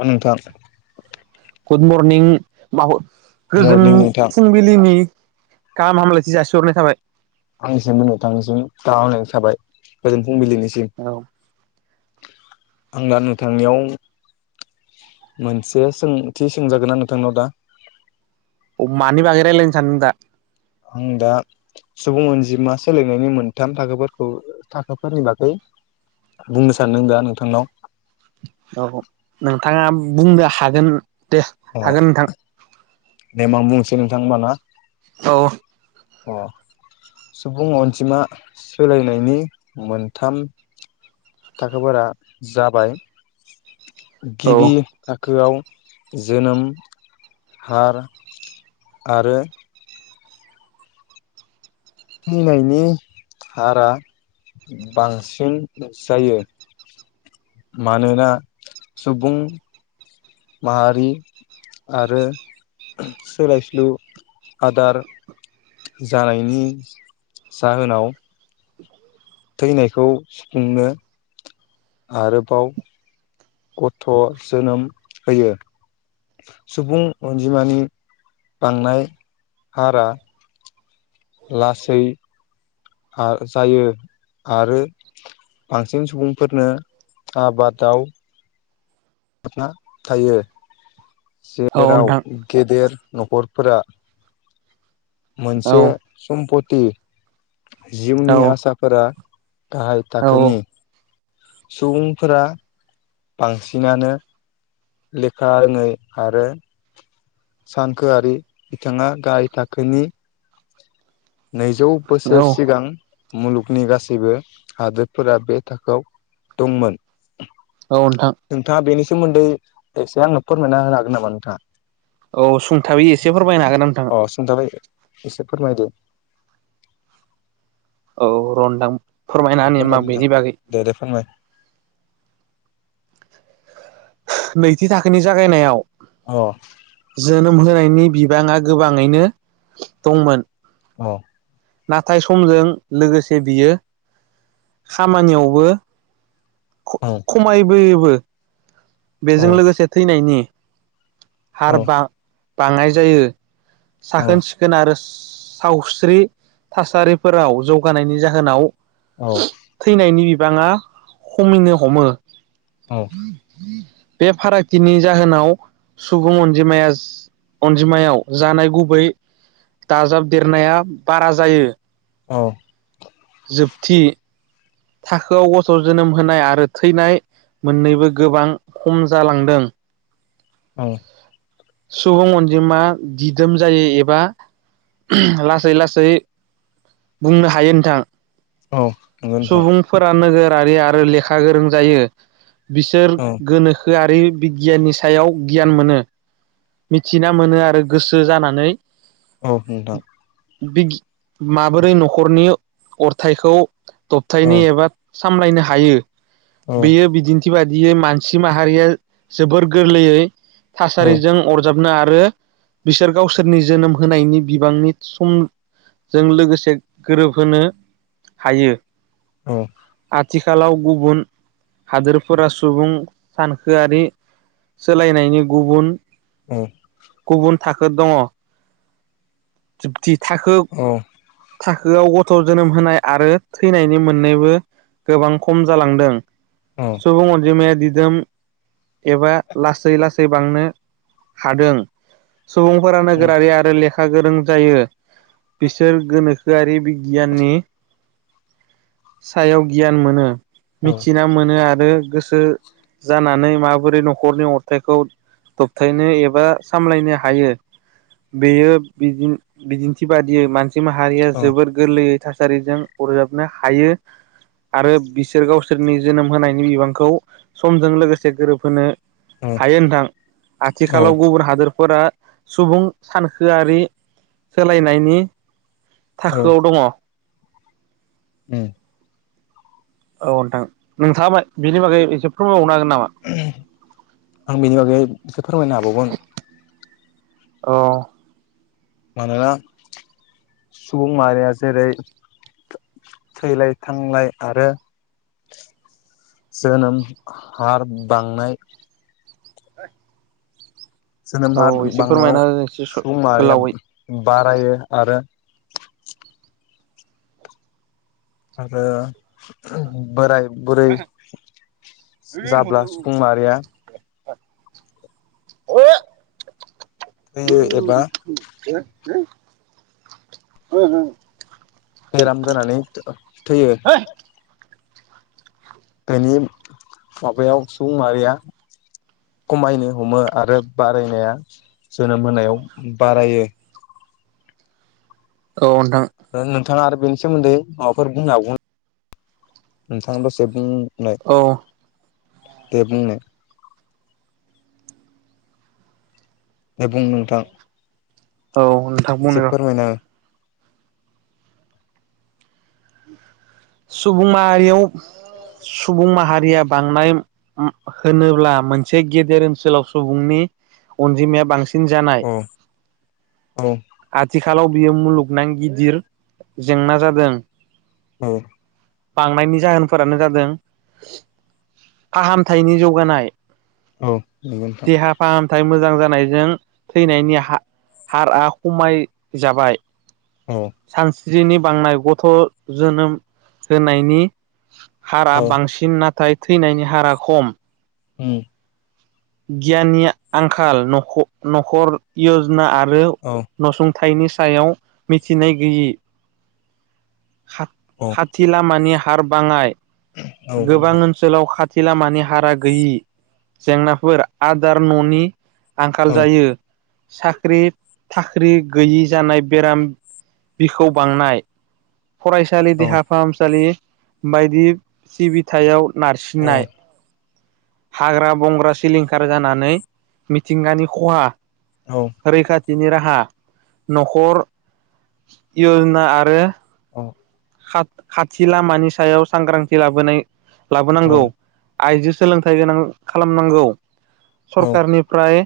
अ नोंथां। Good morning माबा गोजोन मरनिं नोंथां फुंबिलिनि गाम हामलायथि जासिहरनाय थाबाय। आंनिसिम थांनिसिम गाहाम हामलायनाय थाबाय गोजोन फुंबिलिनिसिम। अ आं दा नोंथांनियाव। मोनसे सोंथि सोंजागोना नोंथांनाव दा? मानि बागै रायलायनो सानदों दा? आं दा सुबुं अनजिममा सोलोंनायनि मोनथाम थाखोफोरखौ थाखोफोरनि बागै बुंनो सानदों दा नोंथांनाव। औ नोंथाङा बुंनो हागोन दे हागोन नोंथां। देम आ बुंसै नोंथां होमबा ना। औ। अ। सुबुं अनजिमा सोलायनायनि मोनथाम थाखोफोरा जाबाय औ गिबि थाखोआव जोनोम, हार आरो थैनायनि हारा बांसिन जायो मानोना सुबुं माहारि आरो सोलाय सोलु आदार जानायनि जाहोनाव थैनायखौ सुफुंनो आरोबाव गथ' जोनोम होयो सुबुं अनजिमानि बांनाय हारा लासै जायो आरो बांसिन सुबुंफोरनो आबादाव। ना थायो औ जेराव नोंथां गेदेर न'खरफोरा। औ मोनसे सम्पति औ जिउनि आसाफोरा गाहाय थाखोनि सुबुंफोरा बांसिनानो लेखारोङै आरो सानखोआरि बिथाङा गाहाय थाखोनि नैजौ बोसोर औ सिगां मुलुगनि गासैबो हादोरफोरा बे थाखोआव दंमोन औ नोंथां नोंथाङा बेनि सोमोन्दै ऐसे आंनो फोरमायना होनो हागोन नामा नोंथाङा? औ सुंथाबै एसेफोरमायनो हागोन नोंथाङा अ सुंथाबै एसे फोरमायदो। औ रनदां फोरमायना ने फोरमाय हबा नोंथां बेनि बागै। दे दे फोरमाय नैथि थाखोनि जागायनायाव अ जोनोम होनाय नि बिबाङा गोबाङैनो दंमोन। औ। नाथाय समजों लोगोसे बियो खामानियावबो औ ख-खमायबोयोबो औ बेजों लोगोसे थैनायनि औ हार बां-बाङनाय जायो औ साखोन सिखोन आरो सावस्रि थासारिफोराव जौगानायनि जाहोनाव थैनायनि बिबाङा खमिनो हमो औ बे फारागथिनि जाहोनाव सुबुं अनजिमाया अनजिमायाव जानाय गुबै दाजाबदेरनाया बारा जायो औ जोबथि थाखोआव गथ' जोनोम होनाय आरो थैनाय मोननैबो गोबां खम जालांदों औ सुबुं अनजिमा दिदोम जायो एबा लासै लासै बुंनो हायो नोंथां औ नंगौ नोंथां सुबुंफोरा नोगोर आरो लेखा गोरों जायो बिसोर औ गोनोखो गोनोखोआरि बिगियाननि सायाव गियान मोनो मिथिना मोनो आरो गोसो जानानै औनोंथां बि माबोरै न'खरनि अरथाइखौ दबथायनो औ एबा सामलायनो हायो औ बेयो बिदिन्थि बाय दियै मानसि माहारिया जोबोर गोरलैयै औ थासारिजों अरजाब ना आरो बिसोर गावसोरनि जोनोम होनायनि बिबांनि सम जों लोगोसे गोरोबहोनो हायो। औ आथिखालाव गुबुन हादोरफोरा सुबुं सानखोआरि सोलायनायनि गुबुन औ गुबुन थाखो दङ जोबथि थाखो औ थाखोआव गथ' जोनोम होनाय आरो थैनायनि मोननैबो गोबां खम जालांदों औ सुबुं अनजिमाया दि एबा लासै लासै बांनो हादों सुबुंफोरा नोगोरारि आरो लेखा गोरों जायो बिसोर गोनोखोआरि गियाननि सायाव गियान मोनो। औ मिथिना मोनो आरो गोसो जानानै माबोरै न'खरनि अरथाइखौ दबथायनो एबा सामलायनो हायो बेयोदि बिदिन्थि बादियै मानसि माहारिया औ जोबोर गोरलैयै थासारिजों अरजाबनो हायो आरो बिसोर गावसोरनि जोनोम होनायनि बिबांखौ समजों लोगोसे गोरोबहोनो हायो नोंथां औ आथिखालाव औ। गुबुन हादोर फोरा सुबुं सानखोआरि सोलायनायनि थाखोआव दङ। ओम औ नोंथां नोंथाङा बेनि बागै एसे फोरमायबावनो हागोन ना आं बेनि बागै बेखौ फोरमायनो हाबावगोन औ मानोना सुबुं माहारिया जेरै थैलाय थांलाय आरो जोनोम हार बांनाय जोनोमहा औ एसे बांनायाव फोरमायना हो एसे सुबुं माहारिया गोलावै बारायो आरो आरो बोराय बोरै जाब्ला सुबुं माहारिया अ होयो एबा अ हो हो बेराम जानानै थैयो दनि माबायाव सुबुं मारिया खमायनो हमो आरो बारायनाया जोनोम होनायाव बारायो अ नोंथां नोंथाङा आरो बेनि सोमोन्दै माबाफोर बुंनो हग नोंथाङा दसे बुं औ दे बुंनाय दे बुं नोंथां औ नोंथां एसे बुंनि र' फोरमायना सुबुं माहारियाव सुबुं माहारिया बांनाय होनोब्ला मोनसे गेदेर ओनसोलाव सुबुंनि अनजिमाया बांसिन जानाय हो। औ आथिखालाव बियो मुलुगनां गिदिर जेंना जादों औ बांनायनि जाहोनफोरानो जादों फाहामथायनि जौगानाय औ नगौ नोथां नाथाय मोजां जानाय जों थैनायनि हार हारआ खमायजाबाय औ सानस्रिनि बांनाय गथ' जोनोम होनायनि हारा औ बांसिन नाथाय थैनायनि हारा खम उम गियाननि आंखाल नख नखर यजना आरो औ नसुंथ फिथायनि सायाव मिथिनाय गैयि खा औ खाथि लामानि हार बांङाय गोबां नोंथां ओनसोलाव खा खाथि लामानि हारा गैयि जेंनाफोर आदार न'नि आंखाल औ जायो साख्रि थाख्रि गैयि जानाय बेराम बिखौ बांनाय फरायसालि औ देहा फाहामसालि बायदि सिबिथायाव औ नारसिननाय हाग्रा बंग्रा सिलिंखार जानानै मिथिंगानि खहा रैखाथिनि राहा नखर यजना आरो खा खाथि लामानि सायाव सांग्रांथि लाबोनाय लाबोनांगौ आइजो सोलोंथाइ गोनां खालामनांगौ सरखारारनिफ्राय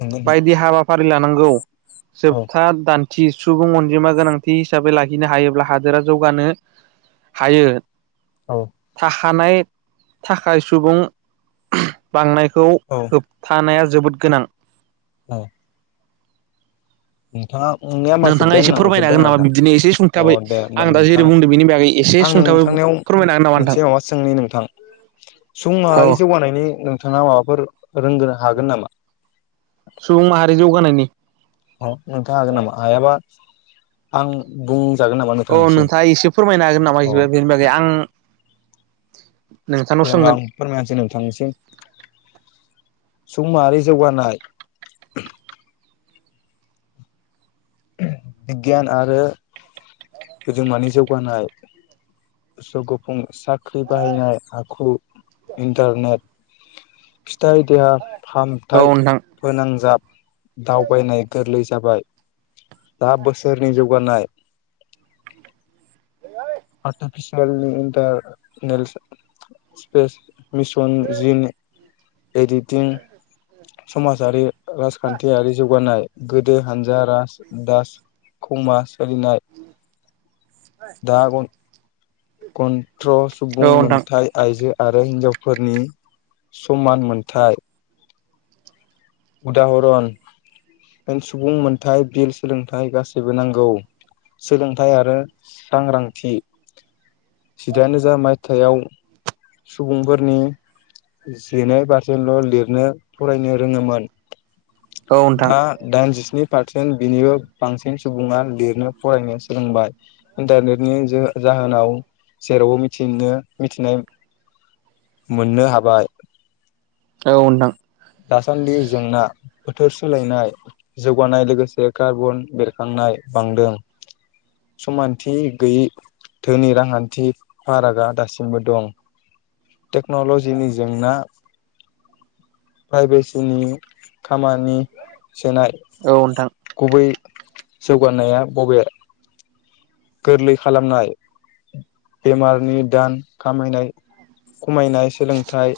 नंगौ नोंथां बायदि हाबाफारि लानांगौ औ जोबथा दान्थि सुबुं अनजिमा गोनांथि हिसाबै लाखिनो हायोब्ला हद जौगानो हायो औ थानाय थाखाय सुबुं बांनायखौ औ होबथानाया जोबोद गोनां। औ नोंथांङा नोंनि आ नोंथाङा जोब्बायानो एसे नामा फोरमायनो जोब्बाय हागोन नामा नोंथां बिदिनो एसे अ सुंथाबै दे होमबा आं दा जेरै नोंथां बुंदों बेनि बागै एसे आं नों सुंथाबै नोंथांनिाव फोरमायनो हागोन नामा मोनसे नोंथां माबा सोंनि नोंथां सुबुं माहारि औ जौगानायनि नोंथाङा माबाफोर रोंगोनो हागोन नामा सुबुं माहारि जौगानायनि अ नोंथाङा हागोन नामा हायाबा आं बुं औ नोंथाङा एसे फोरमायनो हागोन नामा अ बिबो बेनि बागै आं नोंथांनाव जेब्ला सोंगोन आं फोरमायनोसै नोंथांनिसिम सुम माहारि जौगानाय बिगियान आरो गद मानि जौगानाय स गुफुं साख्रि बाहायनाय आखु इन्टारनेट फिथाइ देहा औ फाहामथायाइ नोंथां फोनांजाब। दावबायनाय गोरलै जाबाय दा बोसोरनि जौगानाय आरटिफिसियेलनि इन्टारनेलस सिपेस मिसन जिन एडिटिं समाजारि। राजखान्थियारि जौगानाय गोदो हानजा राज दास कमास। [unintelligible] दागन कन्थ्र सुबुं औ नोंथां मोनथाइ आइजो आरो हिन्जावफोरनि समान मोन्थाय। उदाहरन सुबुं मोनथाइ बिल सोलोंथाइ गासैबो नांगौ। सोलोंथाइ आरो सांग्रांथि। जिदाइन रोजा मायथाव सुबुंफोरनि जिनै फारसेल' लिरनो फरायनो रोङोमोन। औ नोंथां दा दाइनजिस्नि। फारसेनिबो बांसिन सुबुङा लिरनो फरायनो सोलोंबाय इन्टारनेटन। जाहोनाव जेरावबो मिथिनो मिथिनाय। मोननो हाबाय। औ उन्दां दासान्दि जेंना बोथोर सोलायनाय जौगानाय लोगोसे कार्बन बेरखांनाय। नाय बांदों समानथि गैयै धोनि रांखान्थि फारागा दासिमबो दं। टेक्न'ल'जिनि जेंना प्राइभेसिनि खामानि। सेनाय औ नोंथां गुबै जौगानाया बबे। गोरलै खालामनाय बेमारनि दान खामायनाय खमायनाय सोलोंथाइ।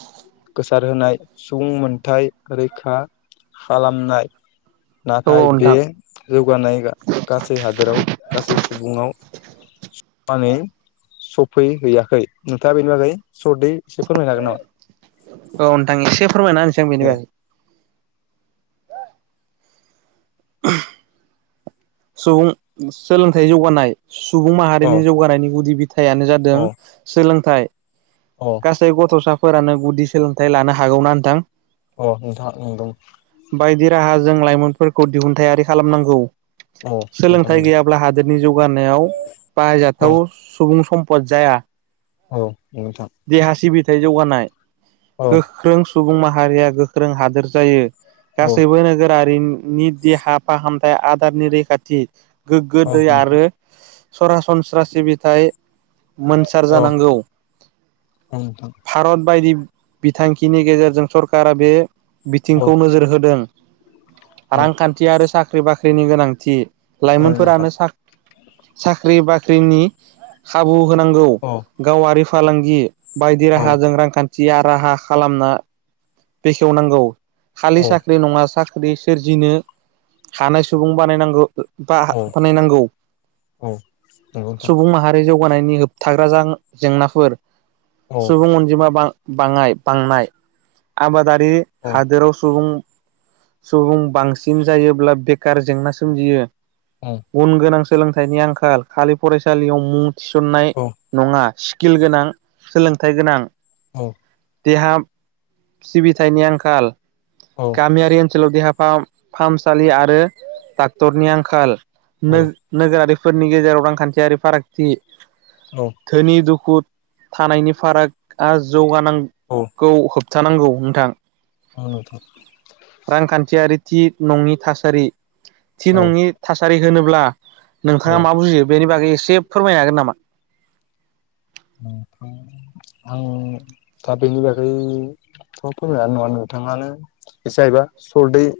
गोसारहोनाय सुबुं मोनथाय रैखा खालामनाय। औ नाथाय बे नोंथां जौगानाय गासै हादोराव गासै सुबुंवाव। [unintelligible] सफैहैयाखै नोंथाङा बेनि बागै सदै औ नोंथां एसे फोरमायना होनोसै बेनि दे बागै। [unintelligible] सुबुं सोलोंथाइ जौगानाय सुबुं औ माहारिनि जौगानायनि गुदि बिथ थायाइानो जादों औ सोलोंथाइ औ गासै गथ'सा। फोरानो गुदि सोलोंथाइ लानो हागौना नोंथां। अ नोंथां नंद। बायदि राहाजों लाइमोनफोरखौ दिहुनथायारि खालामनांगौ। औ नोंथां सोलोंथाइ नंगौ गैयाब्ला हादोरनि जौगानायाव औ बाहायजाथाव सुबुं सम पद जाया औ नोंथां। फिथाइ जौगानाय औ गोख्रों सुबुं माहारिया गोख्रों हादोर जायो। औ गासैबो नोगोरारिनि देहा फाहामथाय आदारनि रैखाथि। गोग्गो औ दै नोंथां आरो सरासनस्रा सिबिथाय। मोनसार औ जानांगौ औ नोंथां भारत बायदि बिथांखिनि गेजेरजों सरकारा बे औ बिथिंखौ नोजोर होदों। औ रांखान्थि आरो साख्रि बाख्रिनि गोनांथि। औ नोंथां लाइमोनफोरानो साख्रि बाख्रिनि खाबु होनांगौ औ गावारि फालांगि बायदि औ राहाजों रांखान्थि राहा खालामना बेखेवनांगौ। खालि औ साख्रि नङा सा साख्रि सोरजिनो हानाय सुबुं बानायनांगौ। औ बानायनांगौ औ नंगौ नोंथां सुबुं माहारिजों जौगानायनि होबथाग्रा जेंनाफोर औ सुबुं अनजिमा बां बाङाय बांनाय आबादारि औ हादोराव सुबुं सुबुं बांसिन जायोब्ला बेखार जेंना सोमजियो। औ उन गोनां सोलोंथाइनि आंखाल। खालि फरायसालियाव मुं थिसननाय औ नङा। स्किल गोनां सोलोंथाइ गोनां। औ। देहा सिबिथायनि आंखाल, औ गामियारि ओनसोलाव देहा फाहामसालि आरो डक्टरनि आंखाल औ नोगोरारि फोरनि गेजेराव रांखान्थियारि फारागथि औ धोनि दुखु थानायनि फारागआ औ जौगानांगौ, होबथानांगौ नोंथां। औ नोंथां रांखान्थियारि थि नंनि थासारि। थि औ नङि थासारि होनोब्ला औ नोंथाङा मा बुजियो बेनि बागै एसे से फोरमायनो हागोन नामा? आं दा बेनि बागै थ' फोरमायनो हानाय नङा नोंथाङानो एसे आइबा सरदै-